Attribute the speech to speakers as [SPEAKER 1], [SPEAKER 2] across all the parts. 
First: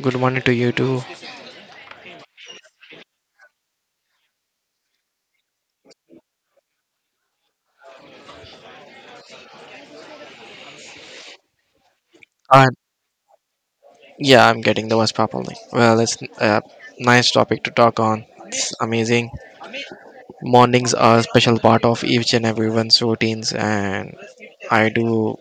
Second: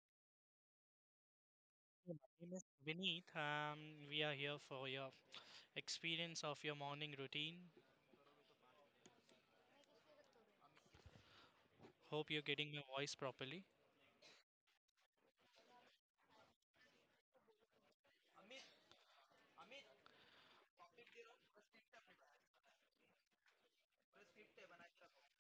[SPEAKER 1] Good morning to you too.
[SPEAKER 2] My name is Vineet. We are here for your experience of your morning routine. Hope you're
[SPEAKER 1] Uh,
[SPEAKER 2] getting my voice properly.
[SPEAKER 1] yeah, I'm getting the worst properly. Well, it's a nice topic to talk on. It's amazing. Mornings are a special part of each and everyone's routines, and I do.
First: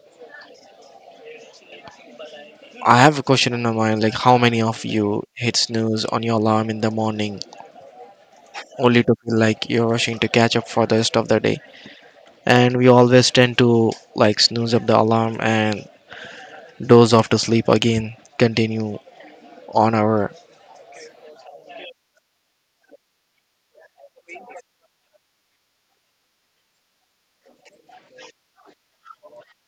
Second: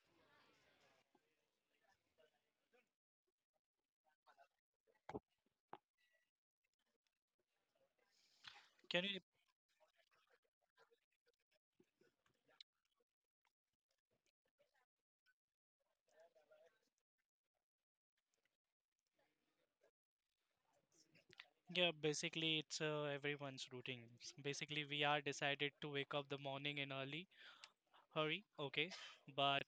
[SPEAKER 1] I have a question in my mind, like how many of you hit snooze on your alarm in the morning,
[SPEAKER 2] Can
[SPEAKER 1] only to
[SPEAKER 2] you?
[SPEAKER 1] feel like you're rushing to catch up for the rest of the day? And we always tend to like snooze up the alarm and doze off to sleep again. Continue on our.
[SPEAKER 2] Yeah, basically it's everyone's routine. Basically, we are decided to wake up the morning in early hurry. Okay, but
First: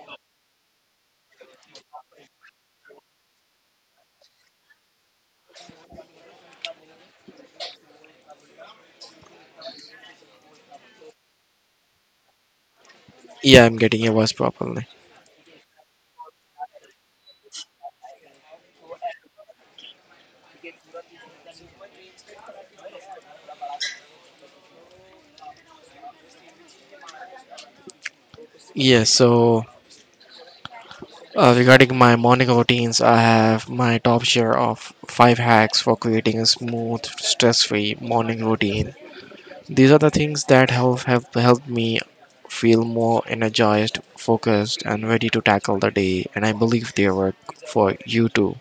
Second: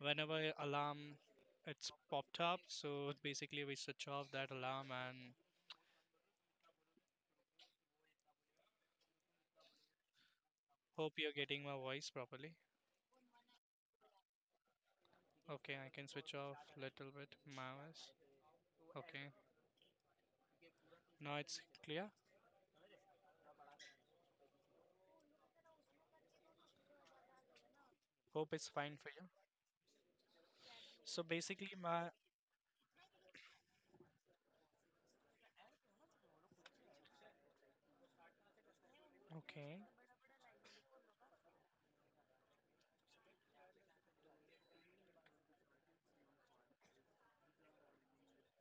[SPEAKER 2] whenever alarm it's popped up, so basically we switch off that alarm and hope you're getting my voice properly.
[SPEAKER 1] Yeah, I'm getting your worst properly.
[SPEAKER 2] Okay, I can switch off little bit. My voice. Okay, now it's clear. Hope it's fine
[SPEAKER 1] Yeah,
[SPEAKER 2] for you.
[SPEAKER 1] so
[SPEAKER 2] So
[SPEAKER 1] Uh,
[SPEAKER 2] basically,
[SPEAKER 1] regarding
[SPEAKER 2] my
[SPEAKER 1] my morning routines, I have my top share of five hacks for creating a smooth, stress-free morning routine.
[SPEAKER 2] okay.
[SPEAKER 1] These are the things that have helped me feel more energized, focused, and ready to tackle the day, and I believe they work for you too.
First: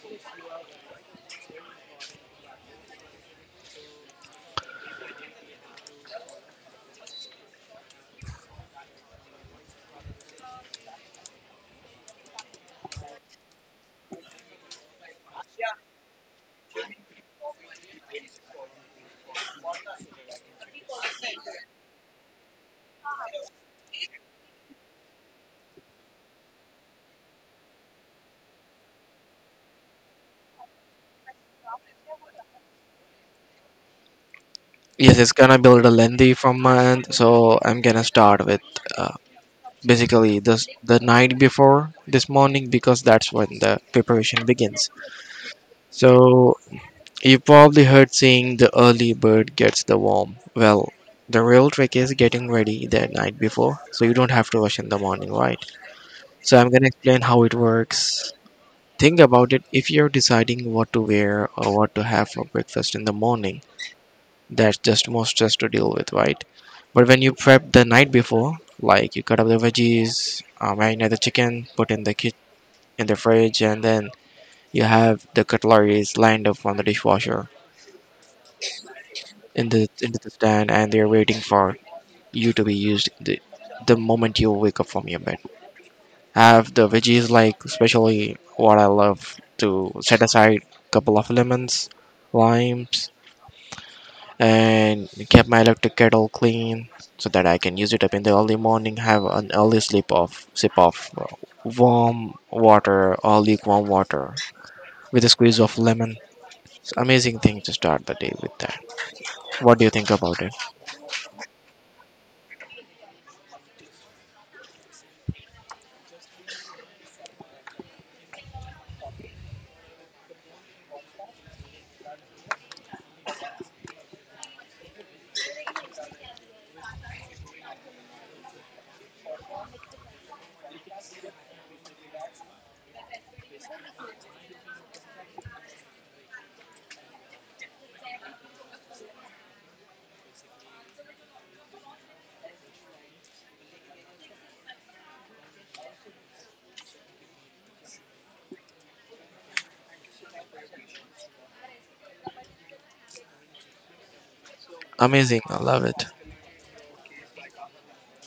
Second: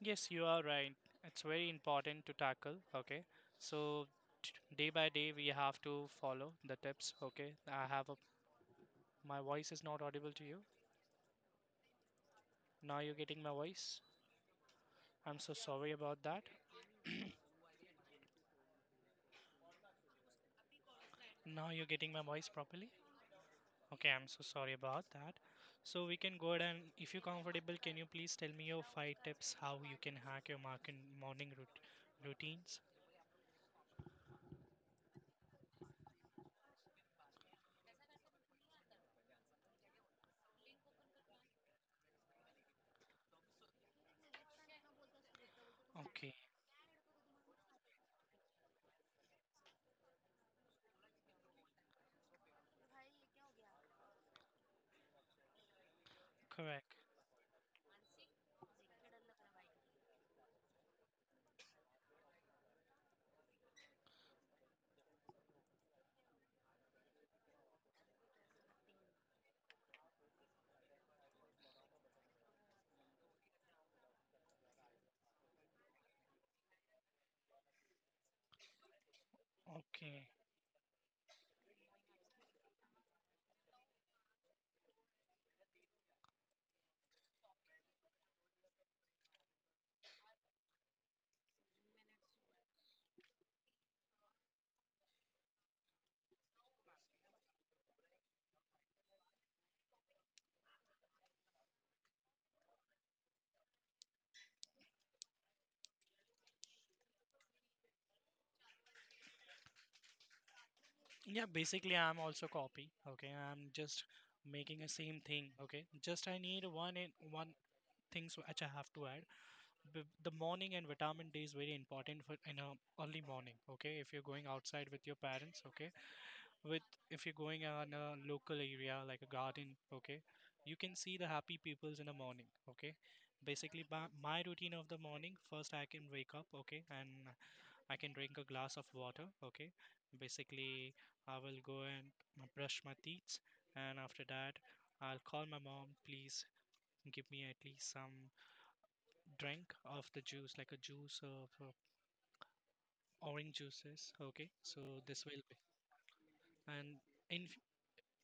[SPEAKER 2] Yes, you are right. It's very important to tackle. Okay. So t- Day by day, we have to follow the tips. Okay. I have a, my voice is not audible to you. Now you're getting my voice. I'm so sorry about that. Now you're getting my voice properly. Okay. I'm so sorry about that. So we can go ahead and if you're comfortable, can you please tell me your five tips how you can hack your market morning routines?
[SPEAKER 1] Yes, it's gonna be a little lengthy from my end, so I'm gonna start with uh, basically this the night before this morning because that's when the preparation begins.
[SPEAKER 2] Okay.
[SPEAKER 1] So you probably heard saying the early bird gets the worm. Well, the real trick is getting ready the night before so you don't have to rush in the morning, right? So I'm gonna
[SPEAKER 2] Correct.
[SPEAKER 1] explain how it works. Think about it if you're deciding what to wear or what to have for breakfast in the morning, that's just more stress to deal with, right? But when you prep the night before, like you cut up the veggies, marinate the chicken, put in the kit in the fridge, and then you have the cutleries lined up on the dishwasher. In the into
[SPEAKER 2] Okay.
[SPEAKER 1] the stand and they're waiting for you to be used the moment you wake up from your bed. Have the veggies like especially what I love to set aside a couple of lemons, limes, and keep my electric kettle clean so that I can use it up in the early morning, have an early sleep of sip of warm water or lukewarm water with a squeeze of lemon. It's amazing thing to start the day with that. What do you think about it?
[SPEAKER 2] Yeah, basically I'm also copy. Okay, I'm just making the same thing. Okay, just I need one in one things which I have to add. B the morning and vitamin D is very important for in a early morning. Okay, if you're going outside with your parents. Okay, with if you're going on a local area like a garden. Okay, you can see the happy peoples in the morning. Okay. My routine of the morning, first I can wake up, okay, and I can drink a glass of water. Okay, basically, I will go and brush my teeth, and after that, I'll call my mom. Please give me at least some drink of the juice, like a juice of orange juices. Okay, so this will
[SPEAKER 1] Amazing,
[SPEAKER 2] be
[SPEAKER 1] I love it.
[SPEAKER 2] and in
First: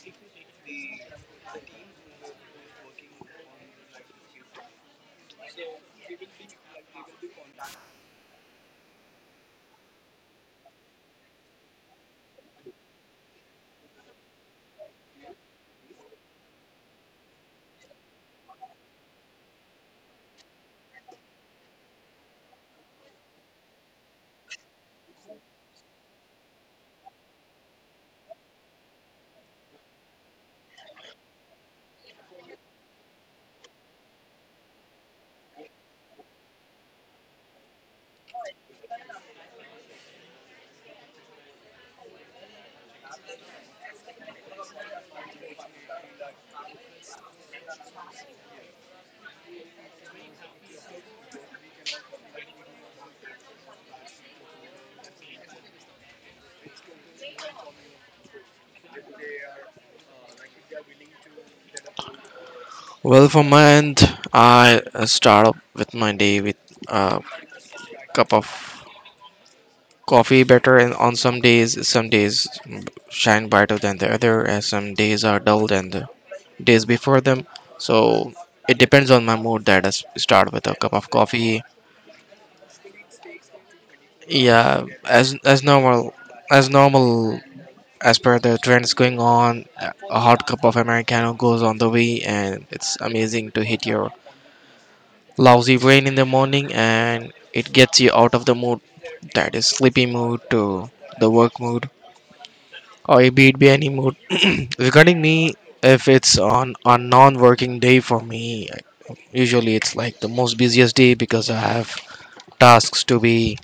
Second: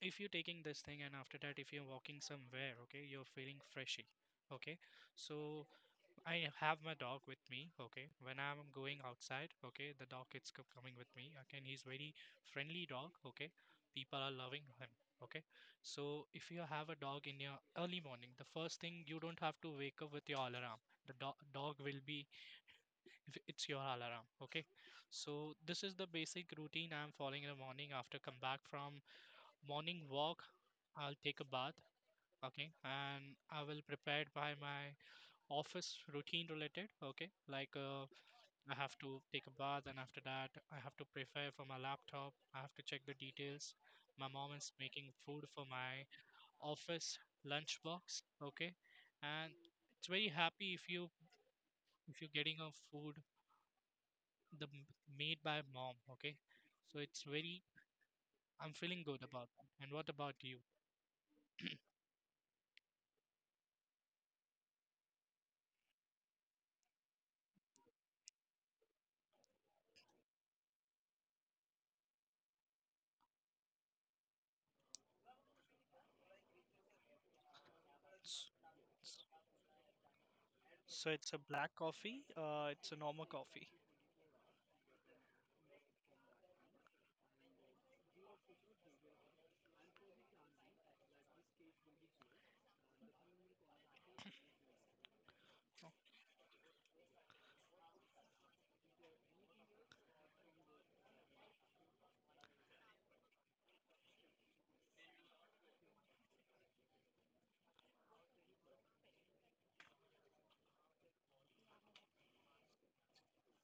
[SPEAKER 2] if you're taking this thing and after that if you're walking somewhere, okay, you're feeling freshy, okay, so I have my dog with me, okay? When I'm going outside, okay, the dog is co- coming with me. Again, he's very friendly dog, okay? People are loving him, okay? So if you have a dog in your early morning, the first thing you don't have to wake up with your alarm. The do dog will be if it's your alarm, okay? So this is the basic routine I'm following in the morning. After come back from morning walk, I'll take a bath, okay? And I will prepare by my office routine related, okay, like I have to take a bath and after that I have to prepare for my laptop. I have to check the details. My mom is making food for my office lunchbox, okay, and it's very happy if you if you're getting a food the m- made by mom, okay, so it's very I'm feeling good about that. And what about you?
[SPEAKER 1] Well, for my end, I start up with my day with a cup of coffee. Better and on some days shine brighter than the other, and some days are dull than the days before them. So
[SPEAKER 2] S-
[SPEAKER 1] it depends on my mood that I start with a cup of
[SPEAKER 2] So it's a
[SPEAKER 1] coffee.
[SPEAKER 2] black coffee. It's a normal coffee.
[SPEAKER 1] Yeah, as normal as per the trends going on, a hot cup of Americano goes on the way, and it's amazing to hit your lousy rain in the morning and it gets you out of the mood that is sleepy mood to the work mood or it be any mood. Regarding me, if it's on a non-working day for me, usually it's like the most busiest day because I have tasks to be.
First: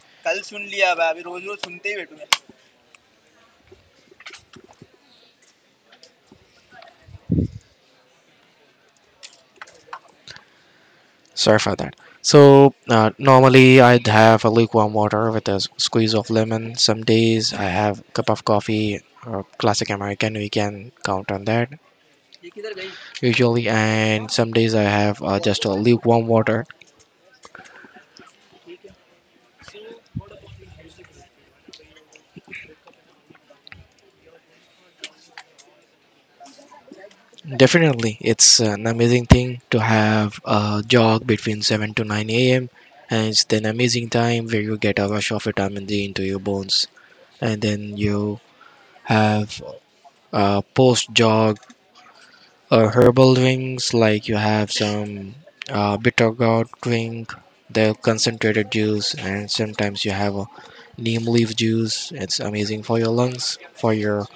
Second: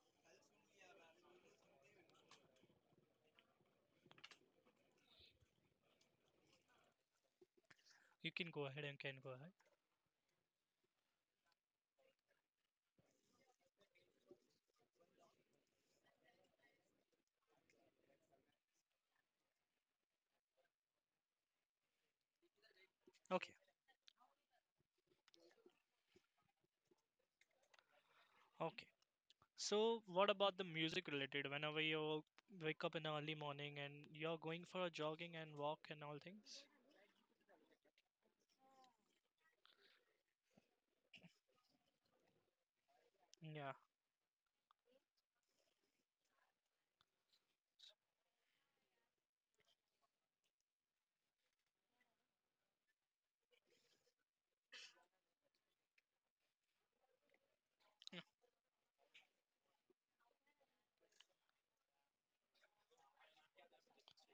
[SPEAKER 2] You can go ahead.
[SPEAKER 1] Sorry for that. So normally I'd have a lukewarm water with a squeeze of lemon. Some days I have a cup of coffee or classic American. We can count on that.
[SPEAKER 2] Okay,
[SPEAKER 1] Usually and some days I have just a lukewarm water.
[SPEAKER 2] okay. So, what about the music related? Whenever you wake up in the early morning and you're going for a jogging and walk and all things?
[SPEAKER 1] Definitely it's an amazing thing to have a jog between 7 to 9 a.m and it's an
[SPEAKER 2] Yeah.
[SPEAKER 1] amazing time where you get a rush of vitamin D into your bones and then you have a post jog herbal drinks like you have some bitter gourd drink, the concentrated juice, and sometimes you have a neem leaf juice. It's amazing for your lungs, for your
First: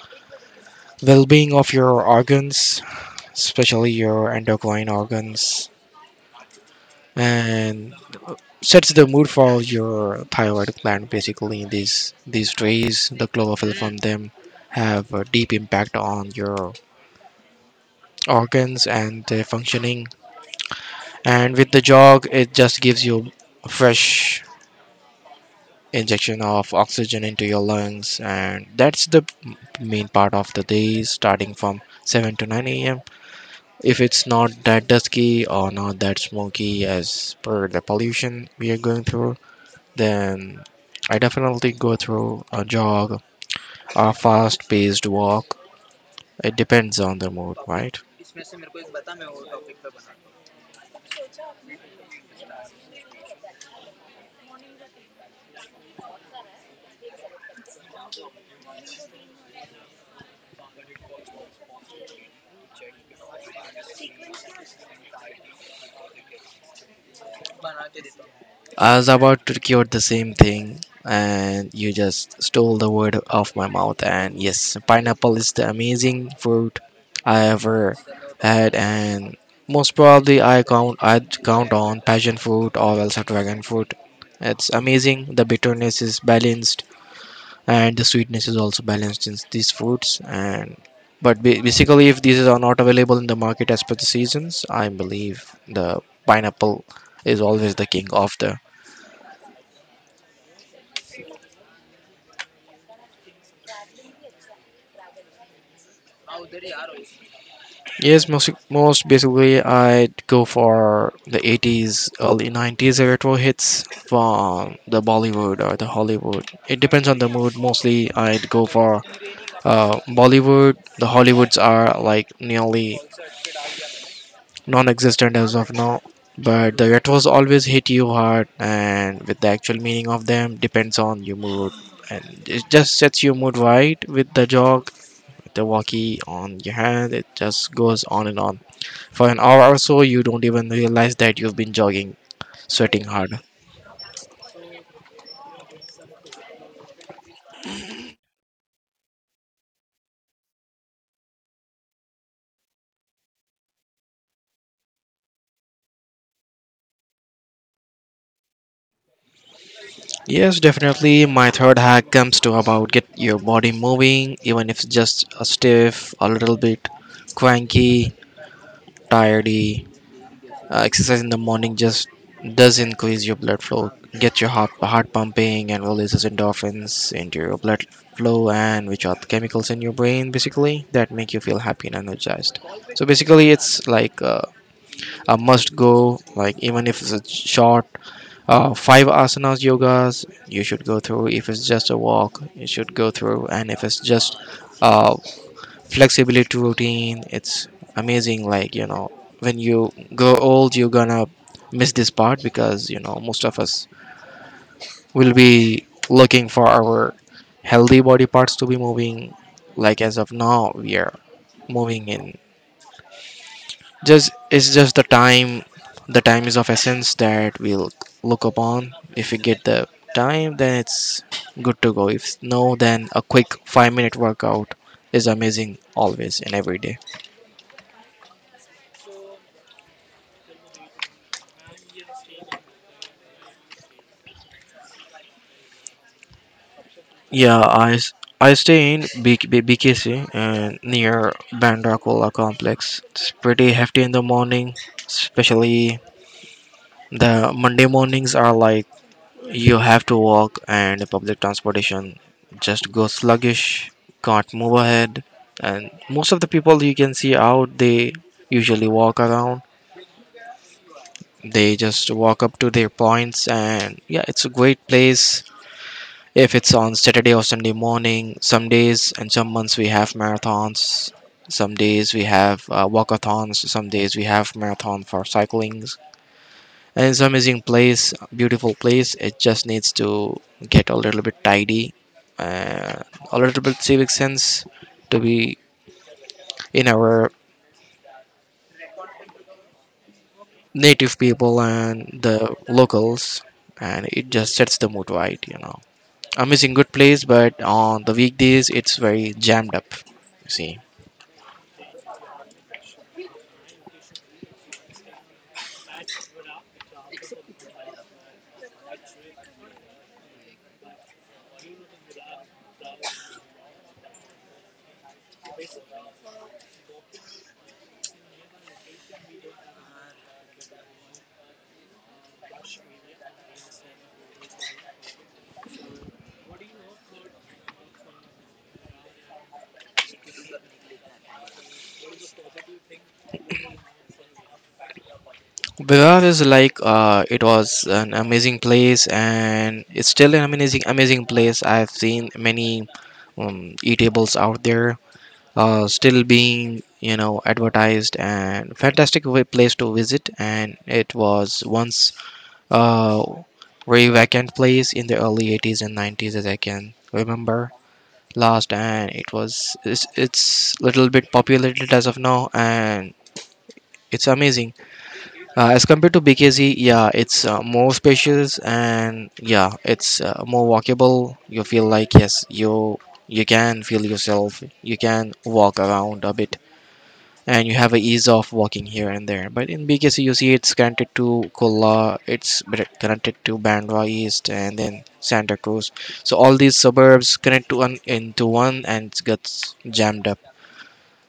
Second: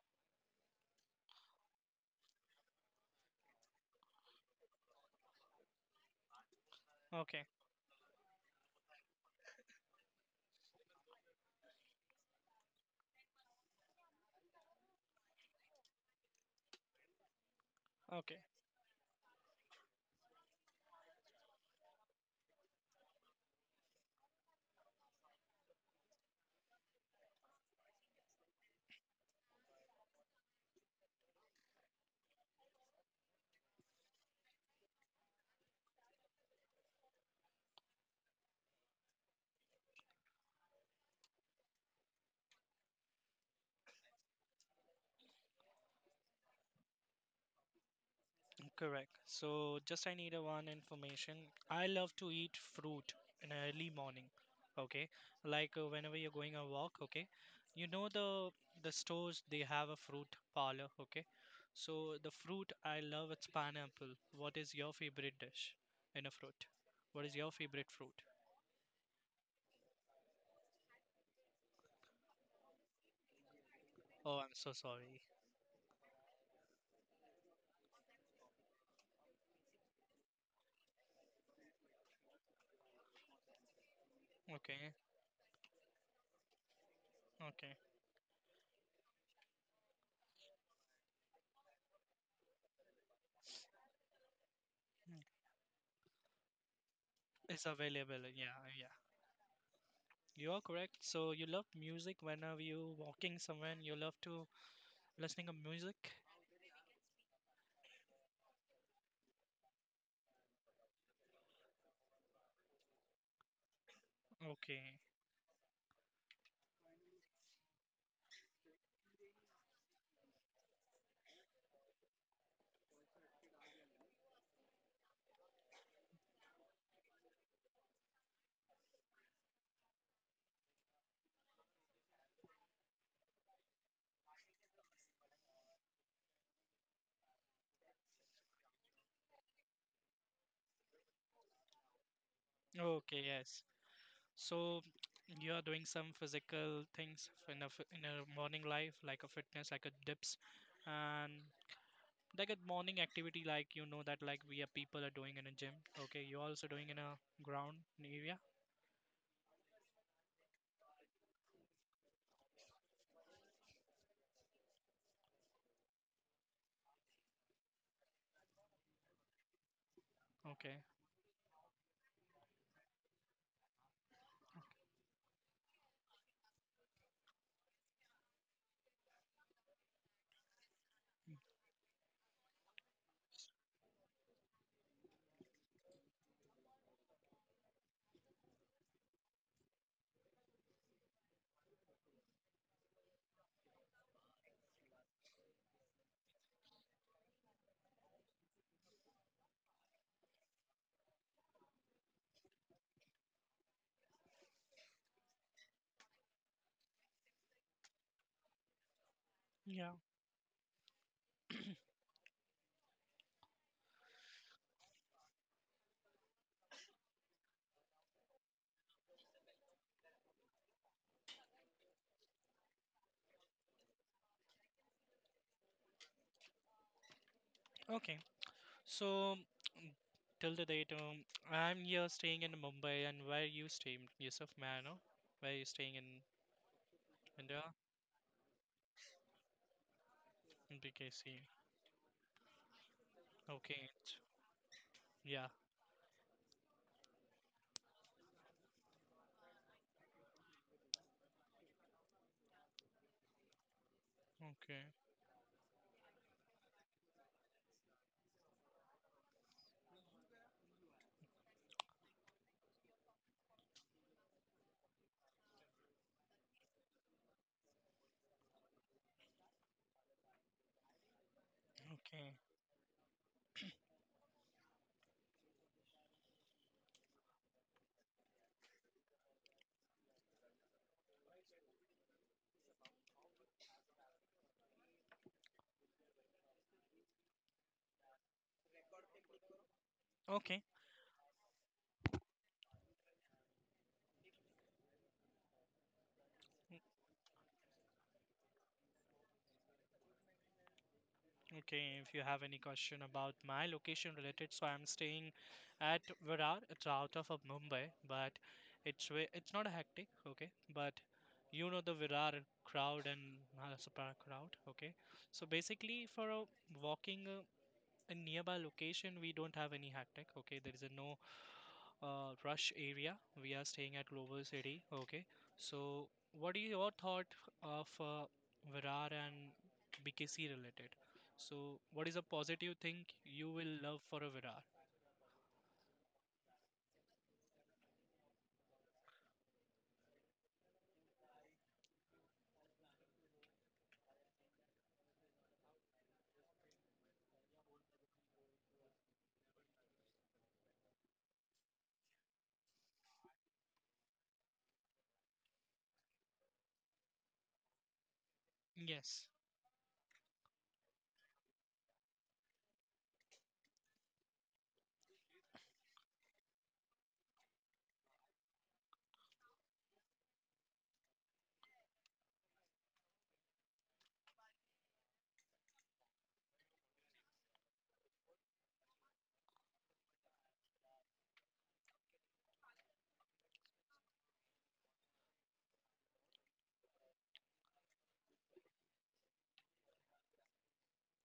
[SPEAKER 1] well-being of your organs, especially your endocrine organs,
[SPEAKER 2] Mm. Okay.
[SPEAKER 1] and sets the mood for your thyroid gland. Basically, these rays, the chlorophyll from them, have a deep impact on your
[SPEAKER 2] Okay.
[SPEAKER 1] organs and their functioning. And with the jog, it just gives you a fresh injection of oxygen into your lungs, and that's the main part of the day, starting from 7 to 9 a.m. If it's not that dusky or not that smoky as per the pollution we are going through, then I definitely go through a jog or a fast paced walk. It depends on the mood, right?
[SPEAKER 2] Correct. So, just I need a one information. I love to eat fruit in early morning. Okay. Like, whenever you're going a walk, okay. You know the stores they have a fruit parlor, okay. So, the fruit I love it's pineapple. What is your favorite dish in a fruit? What is your favorite fruit?
[SPEAKER 1] I was about to quote the same thing, and you just stole the word off my mouth.
[SPEAKER 2] Oh,
[SPEAKER 1] And
[SPEAKER 2] I'm so
[SPEAKER 1] yes,
[SPEAKER 2] sorry.
[SPEAKER 1] pineapple is the amazing fruit I ever had and most probably I'd count on passion fruit or else a dragon fruit. It's
[SPEAKER 2] Okay,
[SPEAKER 1] amazing. The bitterness is balanced
[SPEAKER 2] okay.
[SPEAKER 1] and the sweetness is also balanced in these fruits. And but basically, if these are not available in the market as per the seasons, I believe the pineapple is
[SPEAKER 2] It's
[SPEAKER 1] always the king
[SPEAKER 2] available.
[SPEAKER 1] of
[SPEAKER 2] Yeah,
[SPEAKER 1] the.
[SPEAKER 2] yeah. You are correct. So you love music whenever you walking somewhere and you love to listening to music.
[SPEAKER 1] Yes, most basically, I'd go for the 80s, early 90s retro hits from the
[SPEAKER 2] Okay.
[SPEAKER 1] Bollywood or the Hollywood. It depends on the mood. Mostly, I'd go for Bollywood. The Hollywoods are like nearly non-existent as of now, but the retros always hit you hard, and with the actual meaning of them depends on your mood, and it just sets your mood right with the jog, the walkie on your hand. It just goes on and on. For an hour or so, you don't even realize that you've been jogging, sweating
[SPEAKER 2] Okay,
[SPEAKER 1] hard.
[SPEAKER 2] yes. So you are doing some physical things in a morning life like a fitness, like a dips, and like a morning activity like you know that like we are people are doing in a gym. Okay, you're also doing in a ground area.
[SPEAKER 1] Yes, definitely. My third hack comes to about get your body moving, even if it's just a stiff, a little bit cranky, tiredy.
[SPEAKER 2] Okay.
[SPEAKER 1] Exercise in the morning just does increase your blood flow, get your heart pumping, and releases endorphins into your blood flow, and which are the chemicals in your brain basically that make
[SPEAKER 2] Mm.
[SPEAKER 1] you feel happy and energized. So basically, it's like a must go. Like even if it's a short five asanas yogas you should go through, if it's just a walk you should go through, and if it's just uh, flexibility routine, it's amazing. Like you know, when you grow old you're gonna miss this part because you know most of us will be looking for our healthy body parts to be moving
[SPEAKER 2] Yeah.
[SPEAKER 1] like as of now we are moving in just it's just the time is of essence that we'll look upon if we get the time then it's good to go, if no then a quick 5 minute workout is amazing always and every day.
[SPEAKER 2] Okay. So till the date, I'm here staying in Mumbai, and where you stay, Yusuf? May I know? Where you staying in
[SPEAKER 1] yeah
[SPEAKER 2] India?
[SPEAKER 1] i s- i stay in bkc and
[SPEAKER 2] In
[SPEAKER 1] near
[SPEAKER 2] BKC.
[SPEAKER 1] bandrakola complex. It's pretty
[SPEAKER 2] Okay.
[SPEAKER 1] hefty in
[SPEAKER 2] it's-
[SPEAKER 1] the morning,
[SPEAKER 2] Yeah.
[SPEAKER 1] especially the monday mornings are like, you have to walk, and public transportation just goes sluggish, can't move
[SPEAKER 2] Okay.
[SPEAKER 1] ahead. And most of the people you can see out, they usually walk around. They just walk up to their points, and yeah, it's a great place. If it's on Saturday or Sunday morning, some days and some months we have marathons. Some days we
[SPEAKER 2] Okay.
[SPEAKER 1] have walkathons. Some days we have marathon for cycling. And it's amazing place, beautiful place, it just needs to get a little bit tidy, uh, a little bit civic sense to be in our
[SPEAKER 2] Okay.
[SPEAKER 1] native people and the locals, and it just sets the mood right, you know. Amazing
[SPEAKER 2] Mm.
[SPEAKER 1] good place, but on the weekdays it's very jammed up, you see.
[SPEAKER 2] Okay. If you have any question about my location related, so I'm staying at Virar. It's out of Mumbai, but it's way, it's not a hectic. Okay, but you know the Virar crowd and Halasapara crowd. Okay, so basically for a walking. A nearby location we don't have any hectic, okay, there is a no rush area, we are staying at global city, okay, so what is your thought of Virar and BKC related? So what is a positive thing you will love for a Virar?
[SPEAKER 1] Berar is like it was an amazing place and it's still an amazing place. I've seen many eatables out there, still being you know advertised, and fantastic place to visit, and it was once a very vacant place in the early 80s and 90s as I can remember last, and
[SPEAKER 2] Yes.
[SPEAKER 1] it's little bit populated as of now and it's amazing as compared to bkz. Yeah, it's more spacious, and yeah, it's more walkable. You feel like yes, you can feel yourself, you can walk around a bit and you have a ease of walking here and there. But in BKC, you see it's granted to Kola, it's granted to Bandra East, and then Santa Cruz. So all these suburbs connect to one into one, and it gets jammed up.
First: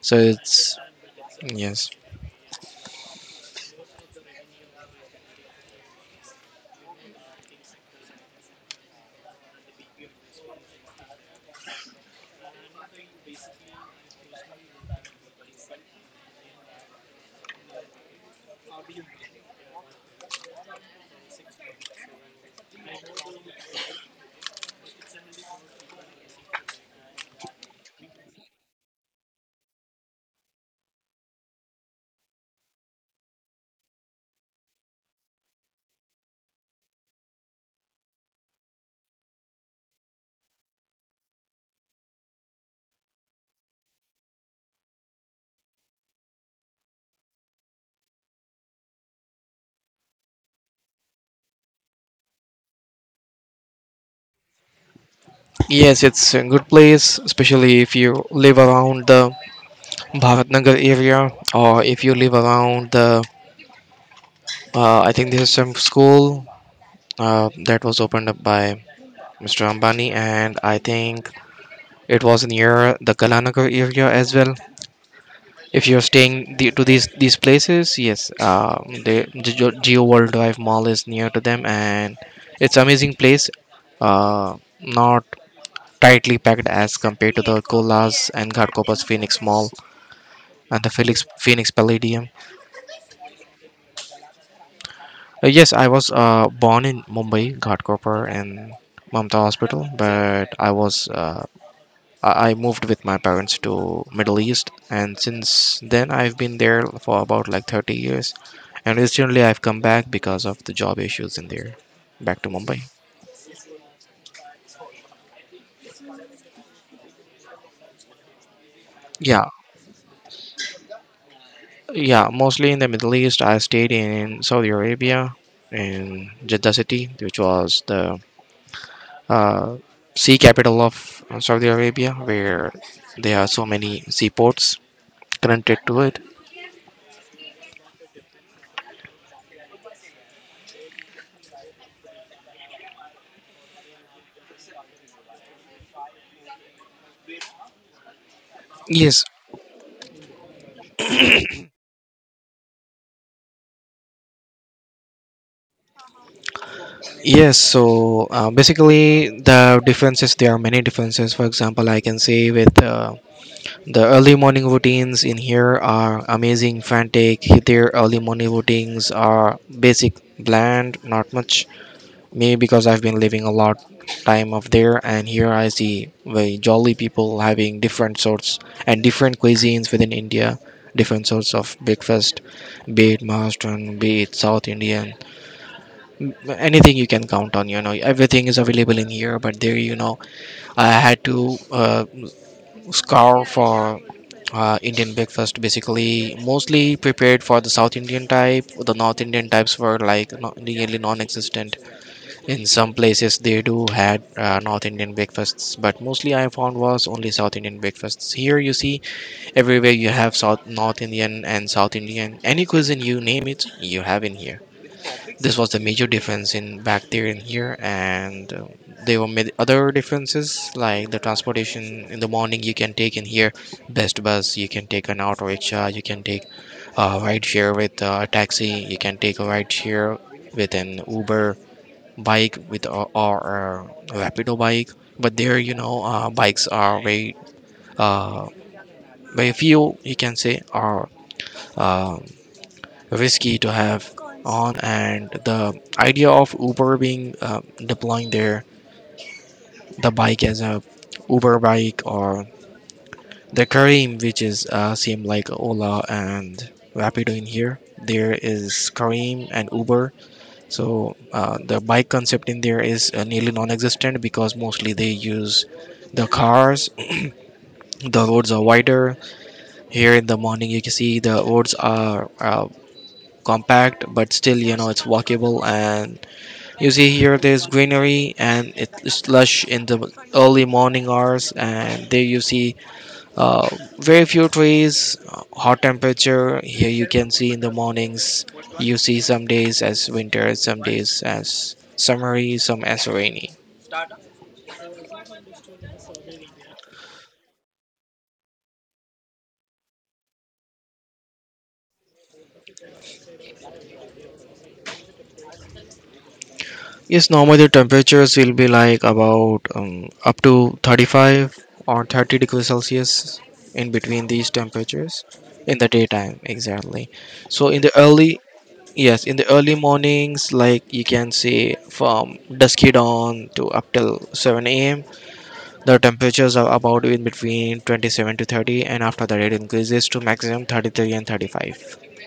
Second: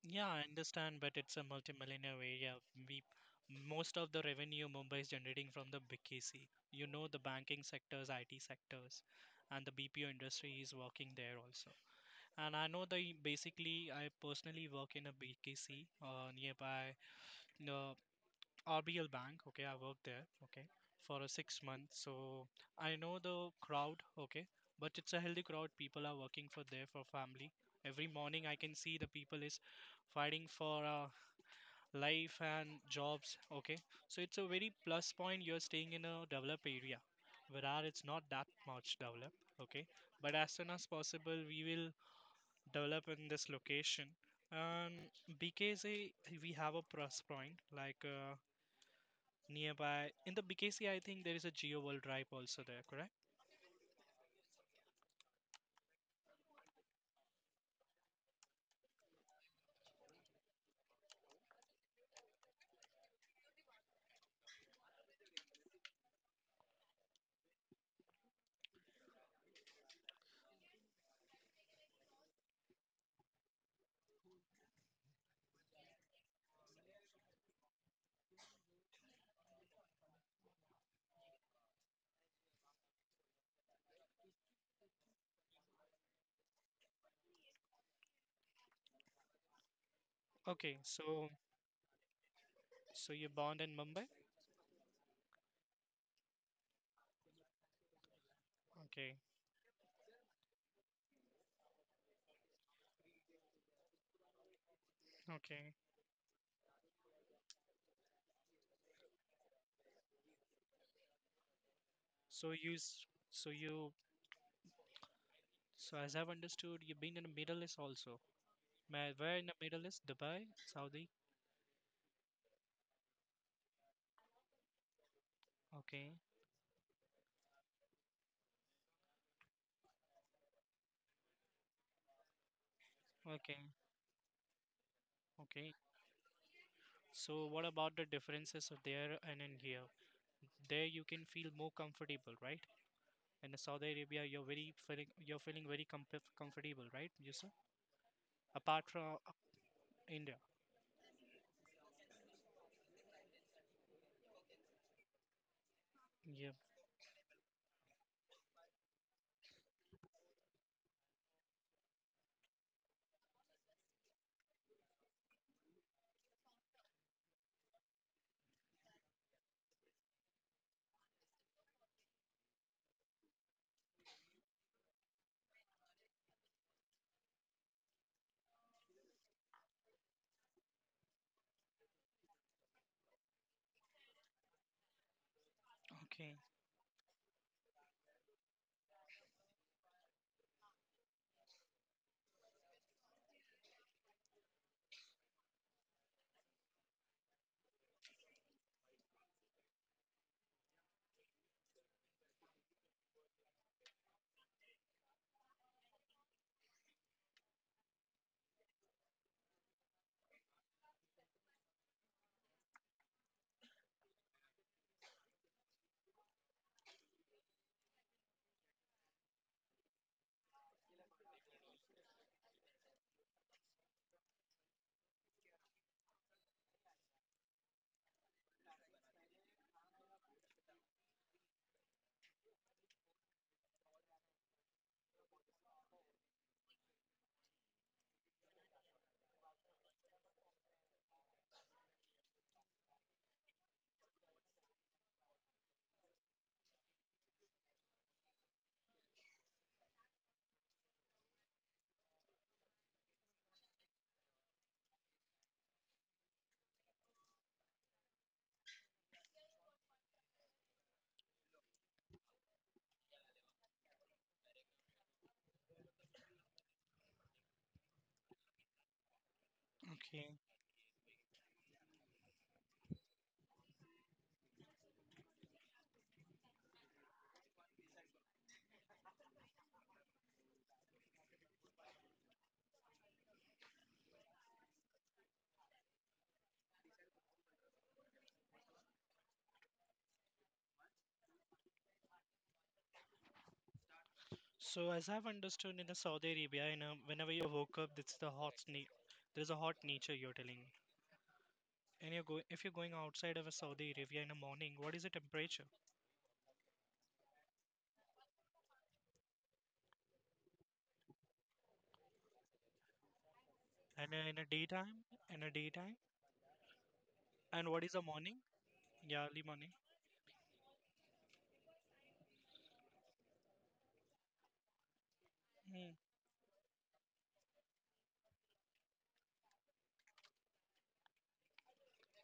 [SPEAKER 1] So
[SPEAKER 2] Yeah, I
[SPEAKER 1] it's.
[SPEAKER 2] understand, but it's a
[SPEAKER 1] Yes,
[SPEAKER 2] multi-millionaire area. We most of the revenue Mumbai is generating from the BKC. You know, the banking sectors, IT sectors, and the BPO industry is working there also. And I know the basically I personally work in a BKC nearby the RBL Bank. Okay, I work there. Okay, for a 6 months. So I know the crowd. Okay, but it's a healthy crowd. People are working for there for family. Every morning I can see the people is fighting for life and jobs. Okay, so it's a very plus point. You're staying in a developed area, where it's not that much developed. Okay, but as soon as possible we will develop in this location. And BKC, we have a plus point like nearby. In the BKC, I think there is a Geo World Drive also there, correct?
[SPEAKER 1] yes, it's a good place, especially if you live around the Bharatnagar area, or if you live around the. I think there's some school that was opened up by Mr. Ambani, and I think it was near the Kalanagar area as well. If you're staying the, to these places, yes, the Geo World Drive Mall is near to them, and it's amazing place. Not tightly packed as compared to the Kolas and Ghatkoppa's Phoenix Mall
[SPEAKER 2] Okay,
[SPEAKER 1] and the Felix
[SPEAKER 2] so
[SPEAKER 1] Phoenix Palladium.
[SPEAKER 2] so you're born in Mumbai?
[SPEAKER 1] Yes, I was born in Mumbai, Ghatkopar, and
[SPEAKER 2] Okay,
[SPEAKER 1] Mamta Hospital, but I was I moved with my parents to Middle East, and
[SPEAKER 2] okay.
[SPEAKER 1] since then I've been there for about like 30 years. And recently I've come back because of the job issues in there, back to
[SPEAKER 2] So you
[SPEAKER 1] Mumbai.
[SPEAKER 2] s- so you so as I've understood, you've been in the Middle East also. Where
[SPEAKER 1] Yeah,
[SPEAKER 2] in the Middle East? Dubai, Saudi?
[SPEAKER 1] yeah, mostly in the Middle East. I stayed in Saudi Arabia,
[SPEAKER 2] Okay,
[SPEAKER 1] in Jeddah City, which was the uh, sea capital of Saudi Arabia, where there are so
[SPEAKER 2] okay,
[SPEAKER 1] many seaports
[SPEAKER 2] okay.
[SPEAKER 1] connected to it.
[SPEAKER 2] So what about the differences of there and in here? There you can feel more comfortable, right? In Saudi Arabia, you're very feeling you're feeling very comfortable, right, Yusuf? Apart from
[SPEAKER 1] Yes,
[SPEAKER 2] uh, India. Yeah.
[SPEAKER 1] Yes, so basically the differences there are many differences. For example, I can say with the early morning routines in here are amazing, frantic. Their early morning routines are basic, bland, not much. Maybe because I've been living a lot time of there, and here I see very jolly people having different sorts and different cuisines within India, different sorts of breakfast, be it Maharashtrian, be it South Indian.
[SPEAKER 2] Okay.
[SPEAKER 1] Anything you can count on, you know, everything is available in here. But there, you know, I had to scour for Indian breakfast, basically mostly prepared for the South Indian type. The North Indian types were like no, nearly non-existent. In some places they do had North Indian breakfasts, but mostly I found was only South Indian breakfasts. Here you see everywhere you have South, North Indian and South Indian, any cuisine you name it you have in here. This was the major difference in back there and here, and there were many other differences like the transportation in the morning you can take in here. Best bus, you can take an auto rickshaw, you can take a ride share with a taxi, you can take a ride share with an Uber bike with or a Rapido bike. But there, you know, bikes are very uh, very few you can say, are uh, risky to have on, and the idea of Uber being deploying their the bike as a Uber bike, or the Kareem, which is same like Ola and Rapido in here. There is Kareem and Uber, so the bike concept in there is nearly non-existent because mostly they use the cars. The roads are wider. Here in
[SPEAKER 2] Okay.
[SPEAKER 1] the morning, you can see the roads are compact, but still, you know, it's walkable. And you see here, there's greenery and it's lush in the early morning hours, and there you see uh, very few trees, hot temperature. Here you can see in the mornings, you see some days as winter, some days as summery, some as rainy.
[SPEAKER 2] So as I've understood in the Saudi Arabia, you know, whenever you woke up, it's the hot na- there's a hot nature you're telling me. And you're going if you're going outside of a Saudi Arabia in the morning, what is the temperature?
[SPEAKER 1] Yes, normally the temperatures will be like about up to 35 or 30 degrees Celsius, in
[SPEAKER 2] And
[SPEAKER 1] between these temperatures
[SPEAKER 2] in a
[SPEAKER 1] in the
[SPEAKER 2] daytime,
[SPEAKER 1] daytime, exactly. So
[SPEAKER 2] and
[SPEAKER 1] in
[SPEAKER 2] what
[SPEAKER 1] the
[SPEAKER 2] is the morning?
[SPEAKER 1] early— yes,
[SPEAKER 2] Yeah,
[SPEAKER 1] in the
[SPEAKER 2] early morning.
[SPEAKER 1] early mornings, like you can see from dusky dawn to up till 7 a.m., the temperatures are about in between 27 to 30, and after that, it increases to maximum 33 and 35.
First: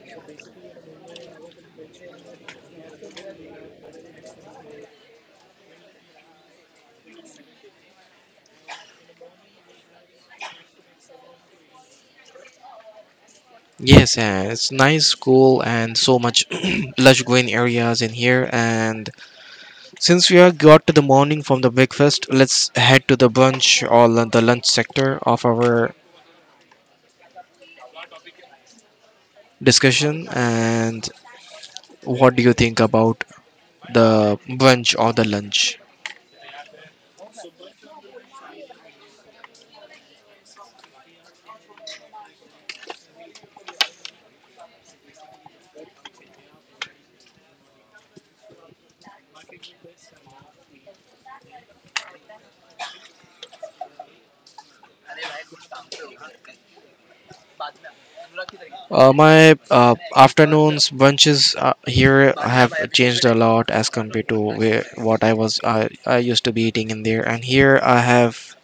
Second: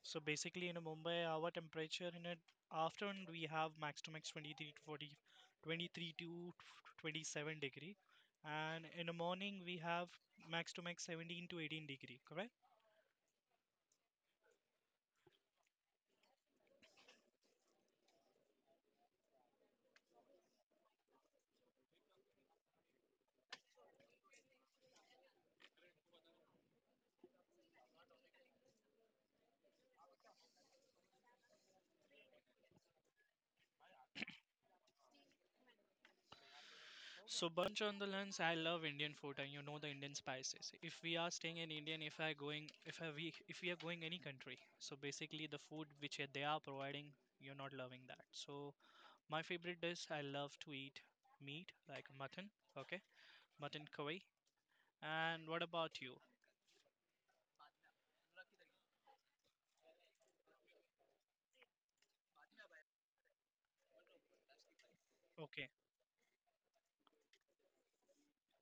[SPEAKER 2] So basically, in Mumbai, our temperature in an afternoon we have max to max 23 to 40, 23 to 27 degree, and in the morning we have max to max 17 to 18 degree. Correct.
[SPEAKER 1] Yes, and it's nice, cool, and so much lush green areas in here. And since we are got to the morning from the breakfast, let's head to the brunch or the lunch sector of our discussion. And what do you think about the brunch or the lunch?
[SPEAKER 2] So bunch on the lunch, I love Indian food and you know the Indian spices. If we are staying in Indian, if I going, if I, we, if we are going any country, so basically the food which they are providing, you're not loving that. So my favorite dish, I love to eat meat like mutton. Okay, mutton curry. And what about you?
[SPEAKER 1] My afternoons bunches here have changed a lot as compared to where what I was
[SPEAKER 2] Okay,
[SPEAKER 1] I used to be eating in there, and here I have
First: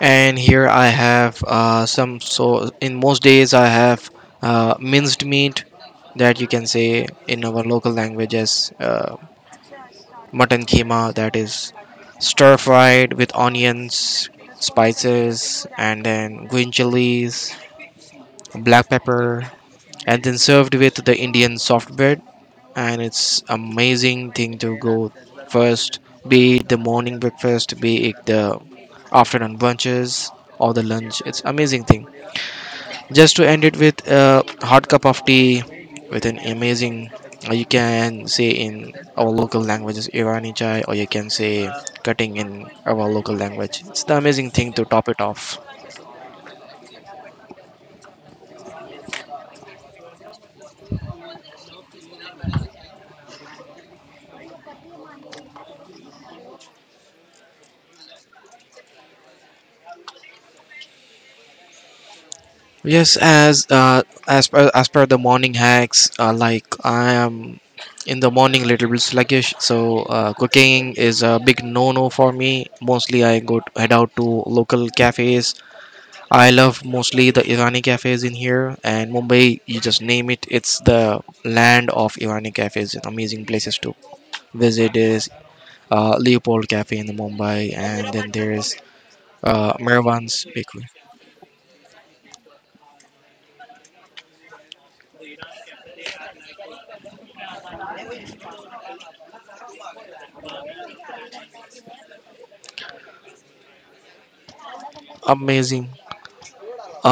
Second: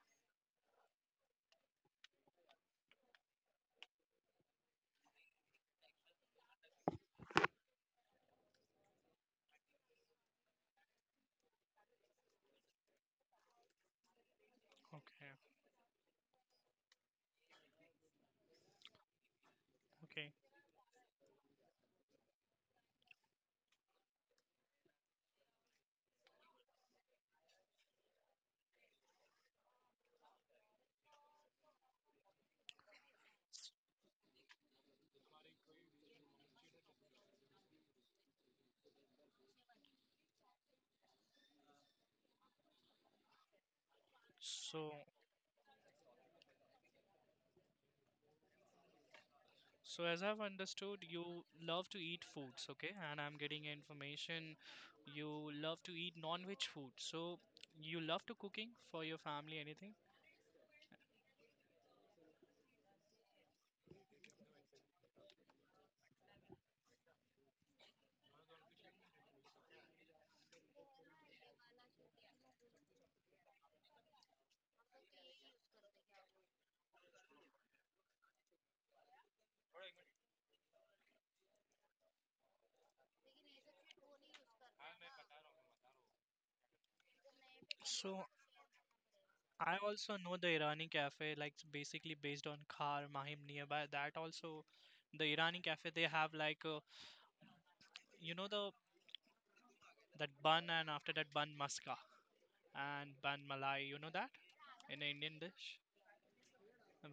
[SPEAKER 1] and here I have some. So in most days I have minced meat, that you can say in our local language as mutton keema, that is stir fried with onions,
[SPEAKER 2] okay,
[SPEAKER 1] spices, and then green chilies, black pepper, and
[SPEAKER 2] okay.
[SPEAKER 1] then served with the Indian soft bread. And it's amazing thing to go first, be it the morning breakfast, be it the afternoon brunches or the lunch. It's amazing thing. Just to end it with a hot cup of tea with an amazing— you can say in our local languages Irani chai, or you can say cutting in our local language. It's the amazing thing to
[SPEAKER 2] So,
[SPEAKER 1] top it off.
[SPEAKER 2] so as I've understood, you love to eat foods, okay? And I'm getting information you love to eat non-veg food. So, you love to cooking for your family, anything?
[SPEAKER 1] Yes, as per the morning hacks, like I am in the morning little bit sluggish, so cooking is a big no-no for me. Mostly, I go to, head out to local cafes. I love mostly the Irani cafes in here and Mumbai. You just name it; it's the land of Irani cafes. Amazing places to visit is Leopold Cafe in Mumbai, and
[SPEAKER 2] So,
[SPEAKER 1] then there is
[SPEAKER 2] I also know
[SPEAKER 1] Mervan's
[SPEAKER 2] the
[SPEAKER 1] Bakery.
[SPEAKER 2] Irani cafe, like it's basically based on Khar Mahim nearby. That also, the Irani cafe, they have like you know the that bun and after that bun maska and bun malai. You know that in an Indian dish?
[SPEAKER 1] Amazing,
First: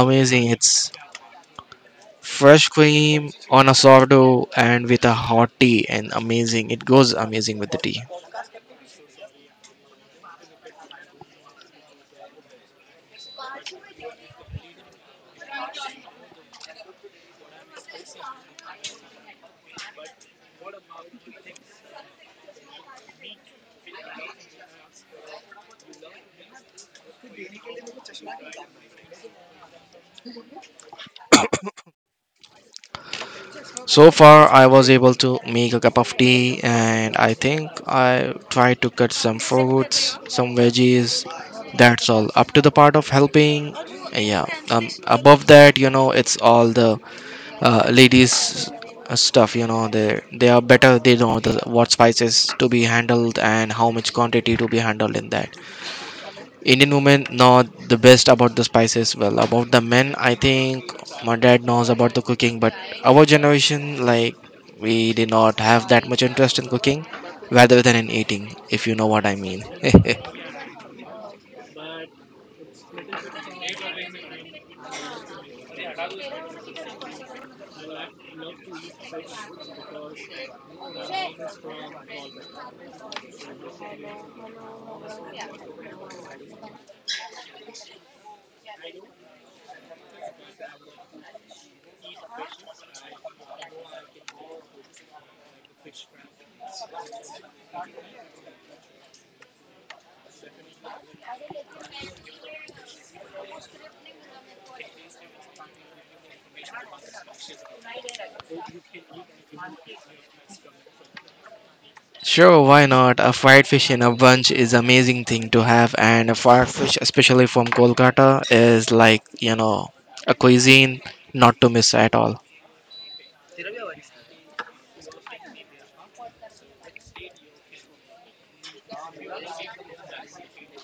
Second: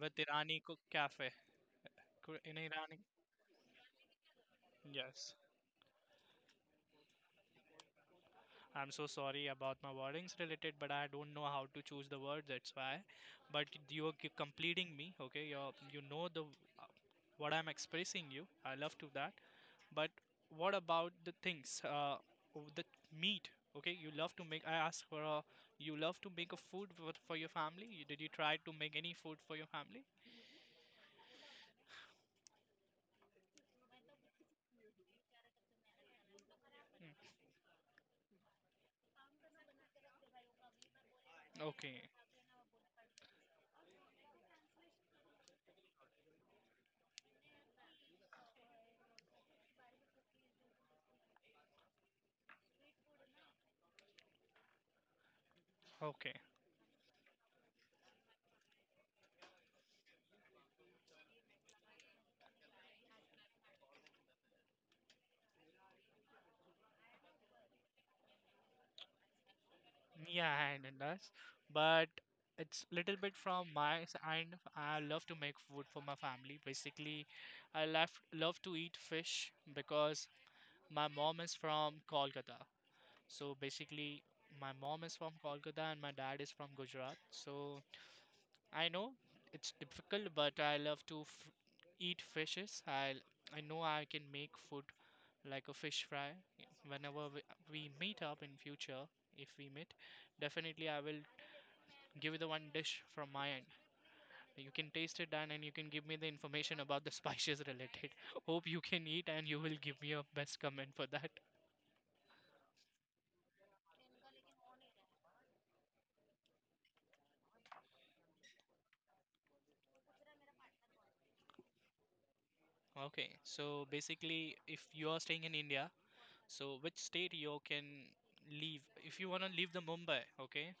[SPEAKER 2] With Irani Cook
[SPEAKER 1] It's
[SPEAKER 2] Cafe. In
[SPEAKER 1] fresh
[SPEAKER 2] Irani.
[SPEAKER 1] cream on a sourdough and with a
[SPEAKER 2] Yes,
[SPEAKER 1] hot tea and amazing. It goes amazing with the tea.
[SPEAKER 2] I'm so sorry about my wordings related, but I don't know how to choose the words. That's why. But you are completing me. Okay, you know the uh, what I'm expressing you. I love to that. But what about the things? The meat. Okay, you love to make. I asked for a. You love to make a food for your family. Did you try to make any food for your family?
[SPEAKER 1] So far, I was able to make a cup of tea and I think I tried to cut some fruits, some veggies.
[SPEAKER 2] Okay,
[SPEAKER 1] That's all. Up to the part of helping. Yeah. Above that, you know, it's all the ladies stuff, you know, they are better, they know the what spices to be handled and how much quantity to be handled in that.
[SPEAKER 2] okay.
[SPEAKER 1] Indian women know the best about the spices. Well, about the men, I think my dad knows about the cooking, but our generation, like, we did not have that much interest in cooking rather than in eating, if you know what I mean.
[SPEAKER 2] Yeah, hand and dust. But it's little bit and I love to make food for my family. Basically, I love to eat fish because my mom is from Kolkata. So basically, my mom is from Kolkata and my dad is from Gujarat. So I know it's difficult, but I love to f eat fishes. I know I can make food like a fish fry whenever we meet up in future. If we meet, definitely I will give you the one dish from my end. You can taste it, Dan, and you can give me the information about the spices related. Hope you can eat, and you will give me a best comment for that.
[SPEAKER 1] Sure, why not? A fried fish in a bunch is amazing thing to have, and a fried fish, especially from Kolkata, is like, you know, a cuisine not to miss at all.
[SPEAKER 2] Okay, so basically, if you are staying in India, so which state you can leave? If you wanna leave the Mumbai, okay,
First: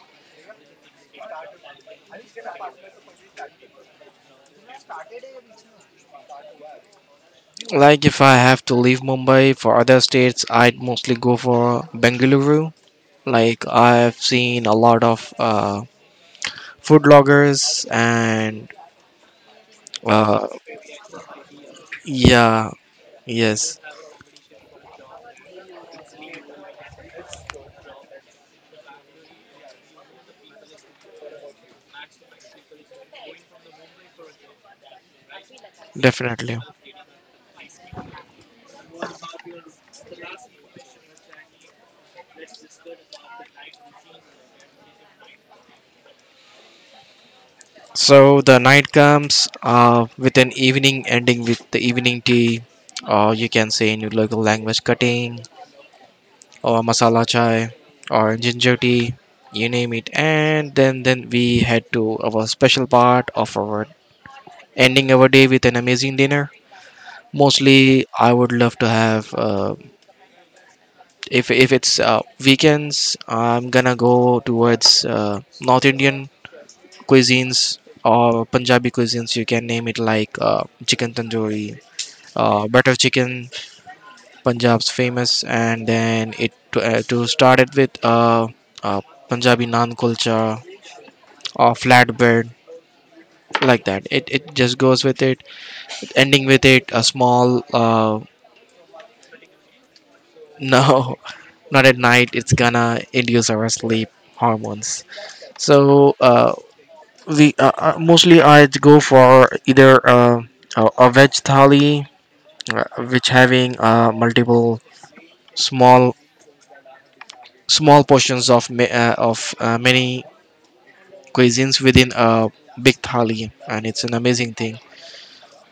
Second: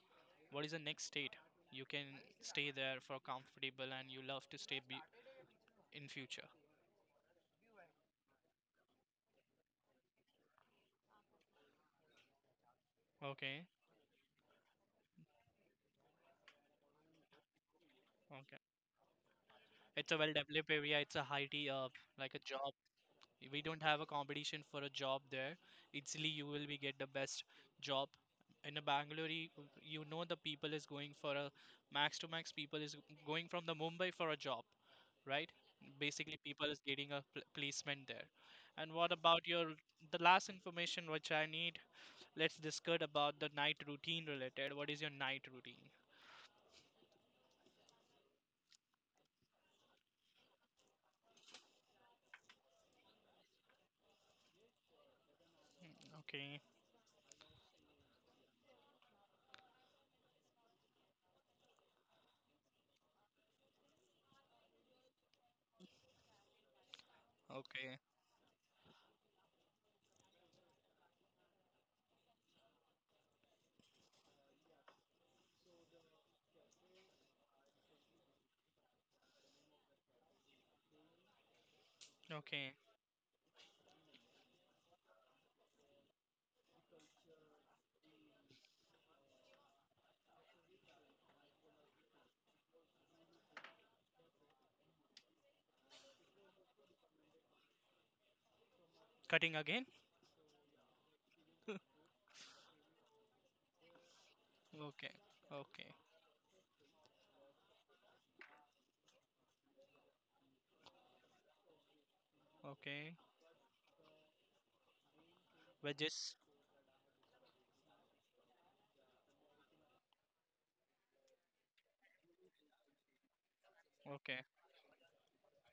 [SPEAKER 2] what is the next state you can stay there for comfortable and you love to stay in future?
[SPEAKER 1] Like if I have to leave Mumbai for other states, I'd mostly go for Bengaluru.
[SPEAKER 2] Okay,
[SPEAKER 1] Like I've seen a lot of food bloggers
[SPEAKER 2] okay.
[SPEAKER 1] and
[SPEAKER 2] It's a
[SPEAKER 1] uh,
[SPEAKER 2] well-developed area. It's a high-t like a
[SPEAKER 1] yeah,
[SPEAKER 2] job, we
[SPEAKER 1] yes,
[SPEAKER 2] don't have a competition for a job there. Easily you will be get the best job in a bangalore. You know the people is going for a max to max people is going from the mumbai for a job, right? Basically
[SPEAKER 1] definitely.
[SPEAKER 2] people is getting a placement there. And what about your, the last information which I need. Let's discuss about the night routine related. What is your night routine?
[SPEAKER 1] So the night comes with an evening ending with the evening tea, or you can say in your local language cutting,
[SPEAKER 2] Okay.
[SPEAKER 1] or masala chai, or ginger tea, you name it. And then we head to our special part of our ending our day with an amazing dinner. Mostly,
[SPEAKER 2] Okay.
[SPEAKER 1] I would love to have— if it's weekends, I'm gonna go towards North Indian cuisines or Punjabi cuisines, you can name it, like chicken tandoori,
[SPEAKER 2] Okay.
[SPEAKER 1] butter chicken, Punjab's famous, and then it to start it with uh, Punjabi naan kulcha or flatbread, like that it just goes with it. Ending with it a small
[SPEAKER 2] Cutting again.
[SPEAKER 1] no. Not at night, it's gonna induce our sleep hormones.
[SPEAKER 2] Okay. Okay.
[SPEAKER 1] So uh, we mostly I go for either a veg thali,
[SPEAKER 2] Okay.
[SPEAKER 1] which having multiple small
[SPEAKER 2] Wedges.
[SPEAKER 1] small portions of many cuisines within a big thali, and it's an
[SPEAKER 2] Okay.
[SPEAKER 1] amazing thing.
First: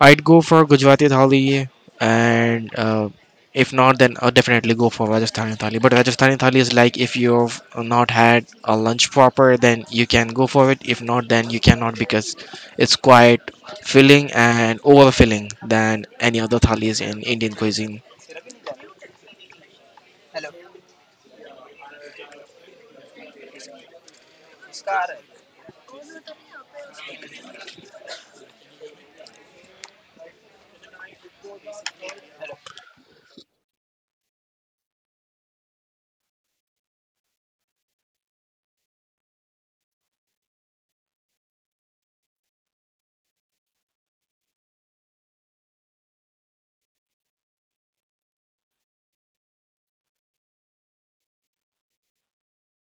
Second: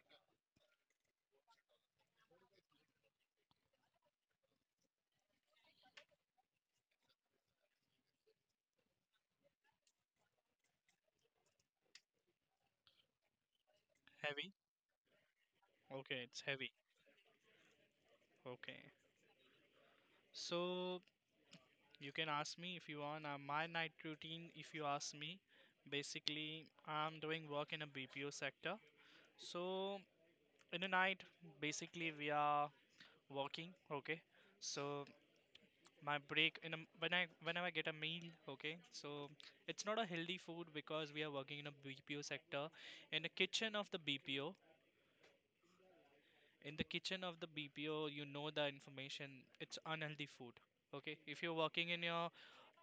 [SPEAKER 1] I'd go for Gujarati thali, and if not, then I'll definitely go for Rajasthani thali. But Rajasthani thali is like, if you've not had a lunch proper, then you can go for it. If not, then you cannot, because it's quite filling
[SPEAKER 2] Heavy.
[SPEAKER 1] and overfilling than
[SPEAKER 2] Okay,
[SPEAKER 1] any
[SPEAKER 2] it's
[SPEAKER 1] other
[SPEAKER 2] heavy.
[SPEAKER 1] thalis in Indian cuisine.
[SPEAKER 2] Okay. So you can ask me if you want. My night routine, if you ask me, basically I'm doing work in a BPO sector. So in the night, basically we are working. Okay. So my break in a, when I whenever I get a meal. Okay. So it's not a healthy food because we are working in a BPO sector. In the kitchen of the BPO, in the kitchen of the BPO, you know the information. It's unhealthy food. Okay, if you're working in your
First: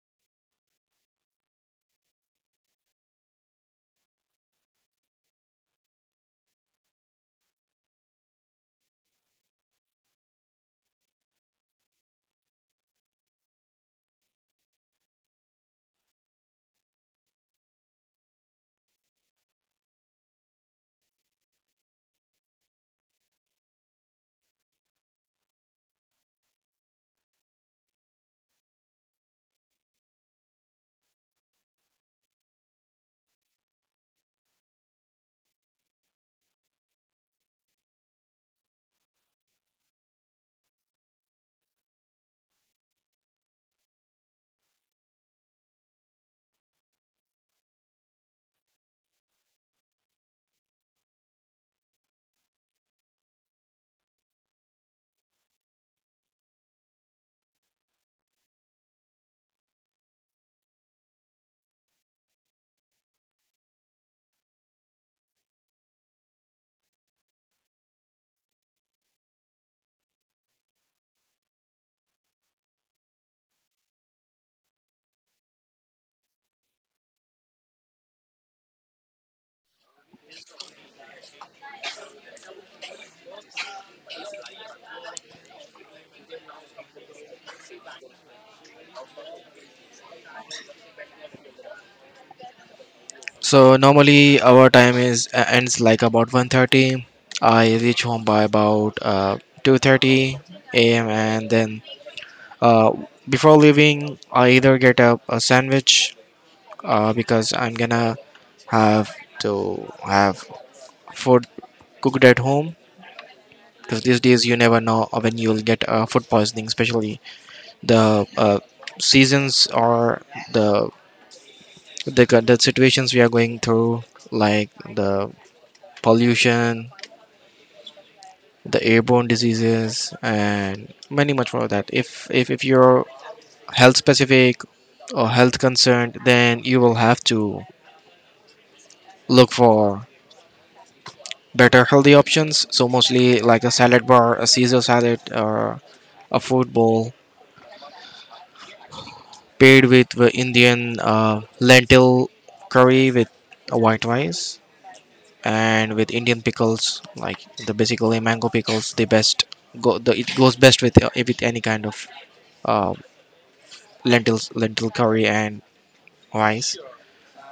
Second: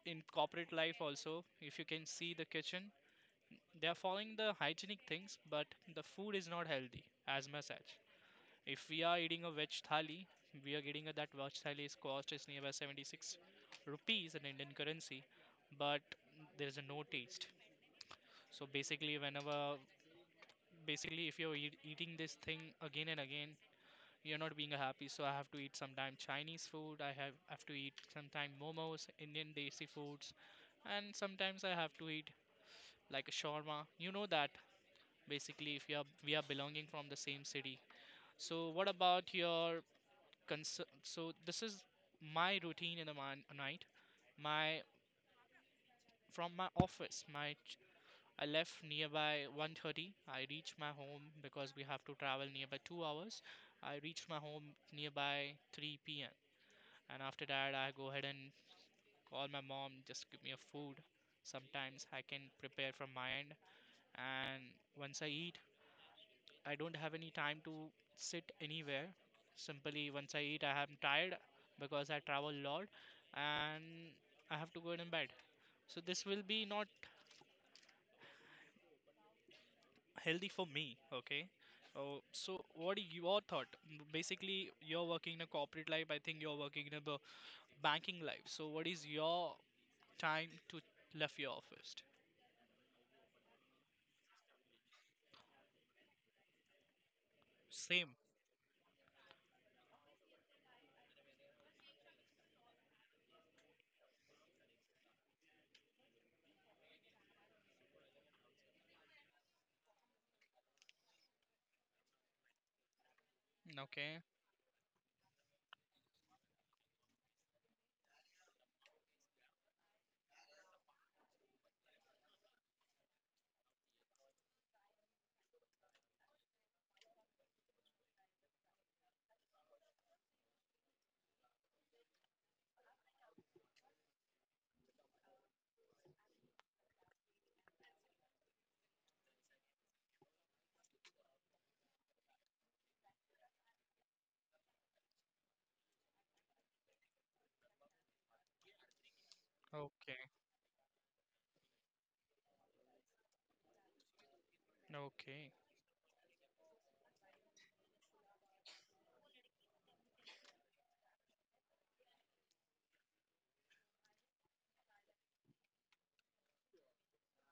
[SPEAKER 2] in corporate life also, if you can see the kitchen, they are following the hygienic things, but the food is not healthy as much as if we are eating a veg thali. We are getting a, that veg thali is cost is nearby 76 rupees in indian currency, but there is a no taste. So basically whenever, basically if you're eat, eating this thing again and again, you're not being happy. So I have to eat sometime chinese food, I have to eat sometime momos, indian desi foods, and sometimes I have to eat like a shawarma. You know that basically if you are, we are belonging from the same city. So what about your concern? So this is my routine in the night. My from my office, I left nearby 1:30. I reached my home because we have to travel nearby 2 hours. I reached my home nearby 3 p.m. and after that I go ahead and call my mom just give me a food. Sometimes I can prepare from my end, and once I eat I don't have any time to sit anywhere. Simply once I eat, I am tired because I travel a lot, and I have to go in bed. So this will be not healthy for me. Okay. Oh, so what are your thought? Basically, you're working in a corporate life. I think you're working in a banking life. So what is your time to left your office?
[SPEAKER 1] So normally our time is ends like about 1:30. I reach
[SPEAKER 2] Same.
[SPEAKER 1] home by about 2:30 a.m., and then Uh, before leaving, I either get a sandwich because I'm gonna have to have food cooked at home. Because these
[SPEAKER 2] Okay.
[SPEAKER 1] days you never know when you'll get food poisoning, especially the seasons or the, the situations we are going through, like the pollution, the airborne diseases, and many much more of that. If you're health specific or health concerned, then you will have to look for better healthy options. So mostly like a salad bar, a Caesar salad, or a food bowl paired with the
[SPEAKER 2] Okay.
[SPEAKER 1] Indian lentil curry with a white rice
[SPEAKER 2] Okay.
[SPEAKER 1] and with Indian pickles, like the basically mango pickles, the best. It goes best with any kind of uh, lentil curry and rice.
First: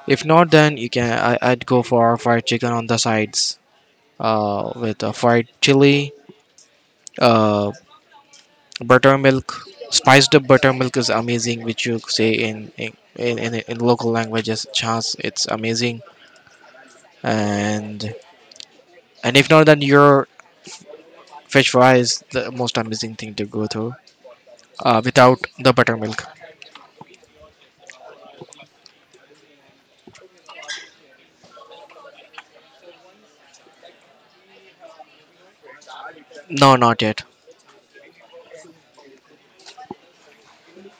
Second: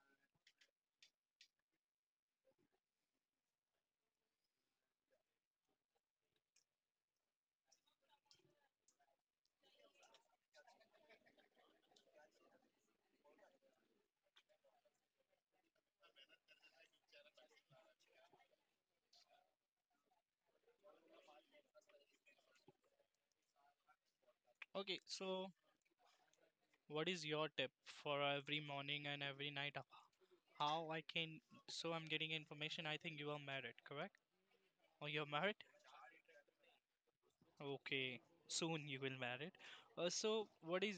[SPEAKER 1] If not, then I'd go for fried chicken on the sides with a fried chili, uh, buttermilk— spiced up buttermilk is amazing, which you say in local languages chance, it's amazing. and and if not, then your fish fry is the most amazing thing to go through,
[SPEAKER 2] Okay.
[SPEAKER 1] without
[SPEAKER 2] So
[SPEAKER 1] the buttermilk.
[SPEAKER 2] what is your tip for every morning and every night? How I can. So I'm getting information. I think you are married, correct? Or you're married?
[SPEAKER 1] No, not yet.
[SPEAKER 2] Okay. Soon you will married. So what is,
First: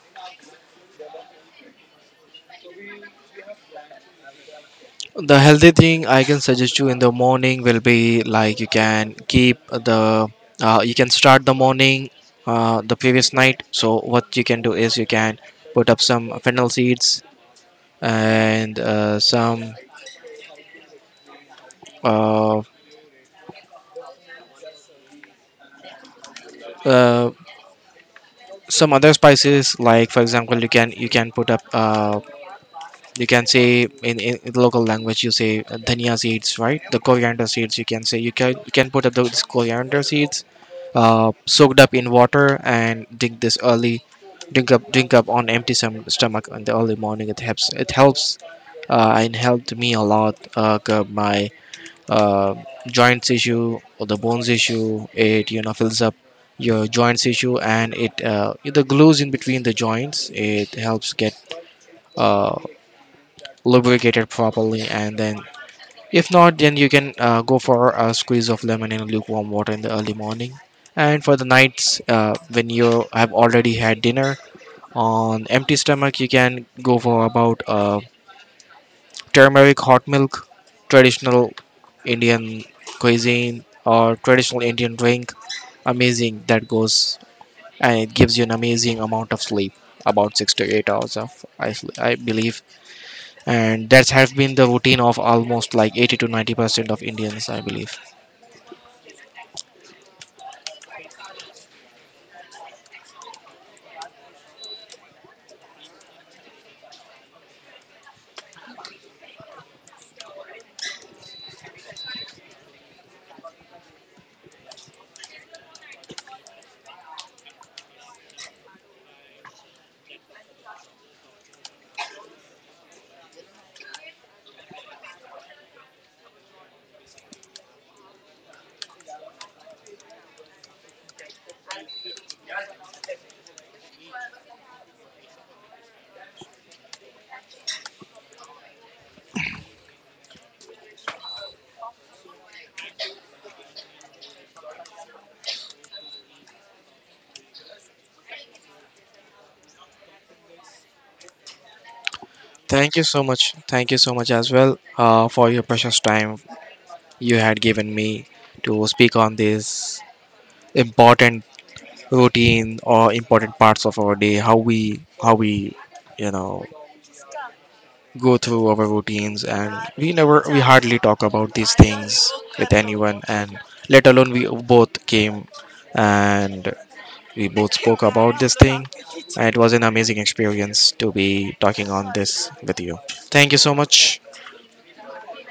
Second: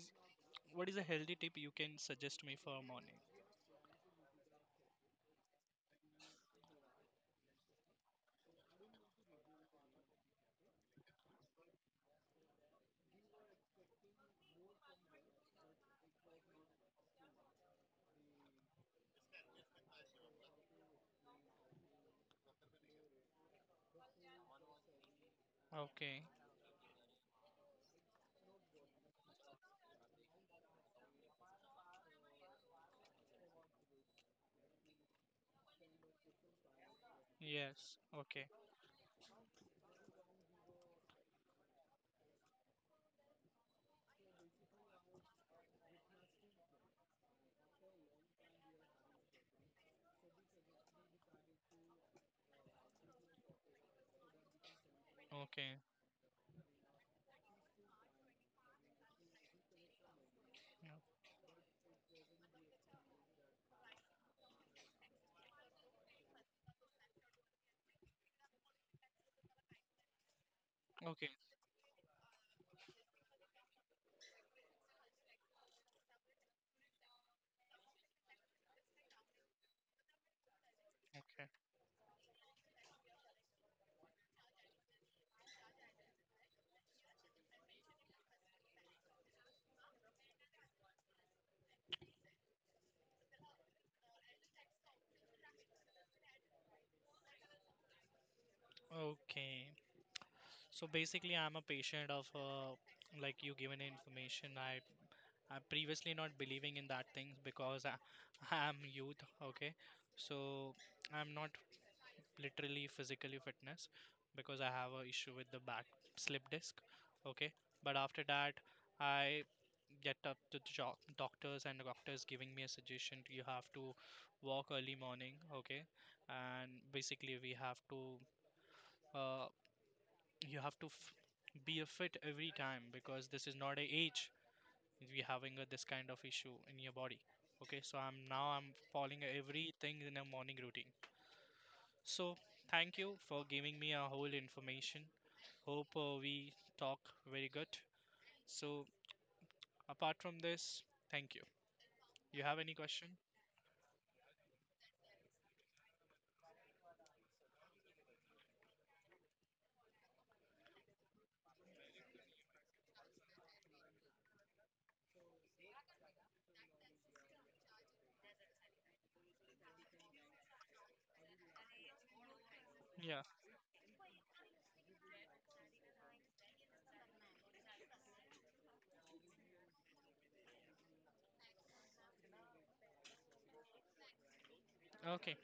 [SPEAKER 2] what is a healthy tip you can suggest me for morning?
[SPEAKER 1] The healthy thing I can suggest you in the morning will be like you can keep the— you can start the morning the previous night. So what you can do is you can put up some fennel seeds and uh,
[SPEAKER 2] Okay.
[SPEAKER 1] uh, some other spices, like for example, you can put up you can say in, in local language you say dhania seeds, right, the coriander seeds, you
[SPEAKER 2] Yes.
[SPEAKER 1] can say,
[SPEAKER 2] Okay.
[SPEAKER 1] you can put up those coriander seeds soaked up in water and drink this early, drink up on empty stom- stomach in the early morning. It helps it helps uh, and helped me a lot curb my uh, joints issue or the bones issue. It, you know,
[SPEAKER 2] Okay.
[SPEAKER 1] fills up your joints issue, and it the glues in between the joints, it
[SPEAKER 2] Yeah.
[SPEAKER 1] helps get uh, lubricated properly. And then if not, then you can go for a squeeze of lemon in lukewarm water in the early morning. And
[SPEAKER 2] Okay.
[SPEAKER 1] for the nights, when you have already had dinner on empty stomach, you can go for about turmeric hot milk,
[SPEAKER 2] Okay.
[SPEAKER 1] traditional Indian cuisine, or traditional Indian drink. Amazing that goes, and it gives you an amazing amount of sleep about 6 to 8 hours of, I believe. And that's have been the routine of almost like 80 to 90% of Indians, I believe.
[SPEAKER 2] Okay. So basically, I'm a patient of like you given information. I previously not believing in that things because I, I'm youth. Okay. So I'm not literally physically fitness because I have a issue with the back slip disc. Okay, but after that, I get up to the doctors and the doctors giving me a suggestion, you have to walk early morning. Okay, and basically we have to uh, you have to be a fit every time because this is not a age we having a, this kind of issue in your body. Okay, so I'm now I'm following everything in a morning routine. So, thank you for giving me a whole information. Hope we talk very good. So, apart from this, thank you. You have any
[SPEAKER 1] Thank you
[SPEAKER 2] question?
[SPEAKER 1] so much, thank you so much as well, for your precious time you had given me to speak on this important routine or important parts of our day, how we you know go through our routines, and we never we hardly talk about these things with anyone.
[SPEAKER 2] Yeah.
[SPEAKER 1] And let alone, we both came and we both spoke about this thing, and it was an amazing experience to be talking on this with you. Thank you so much.
[SPEAKER 2] Okay.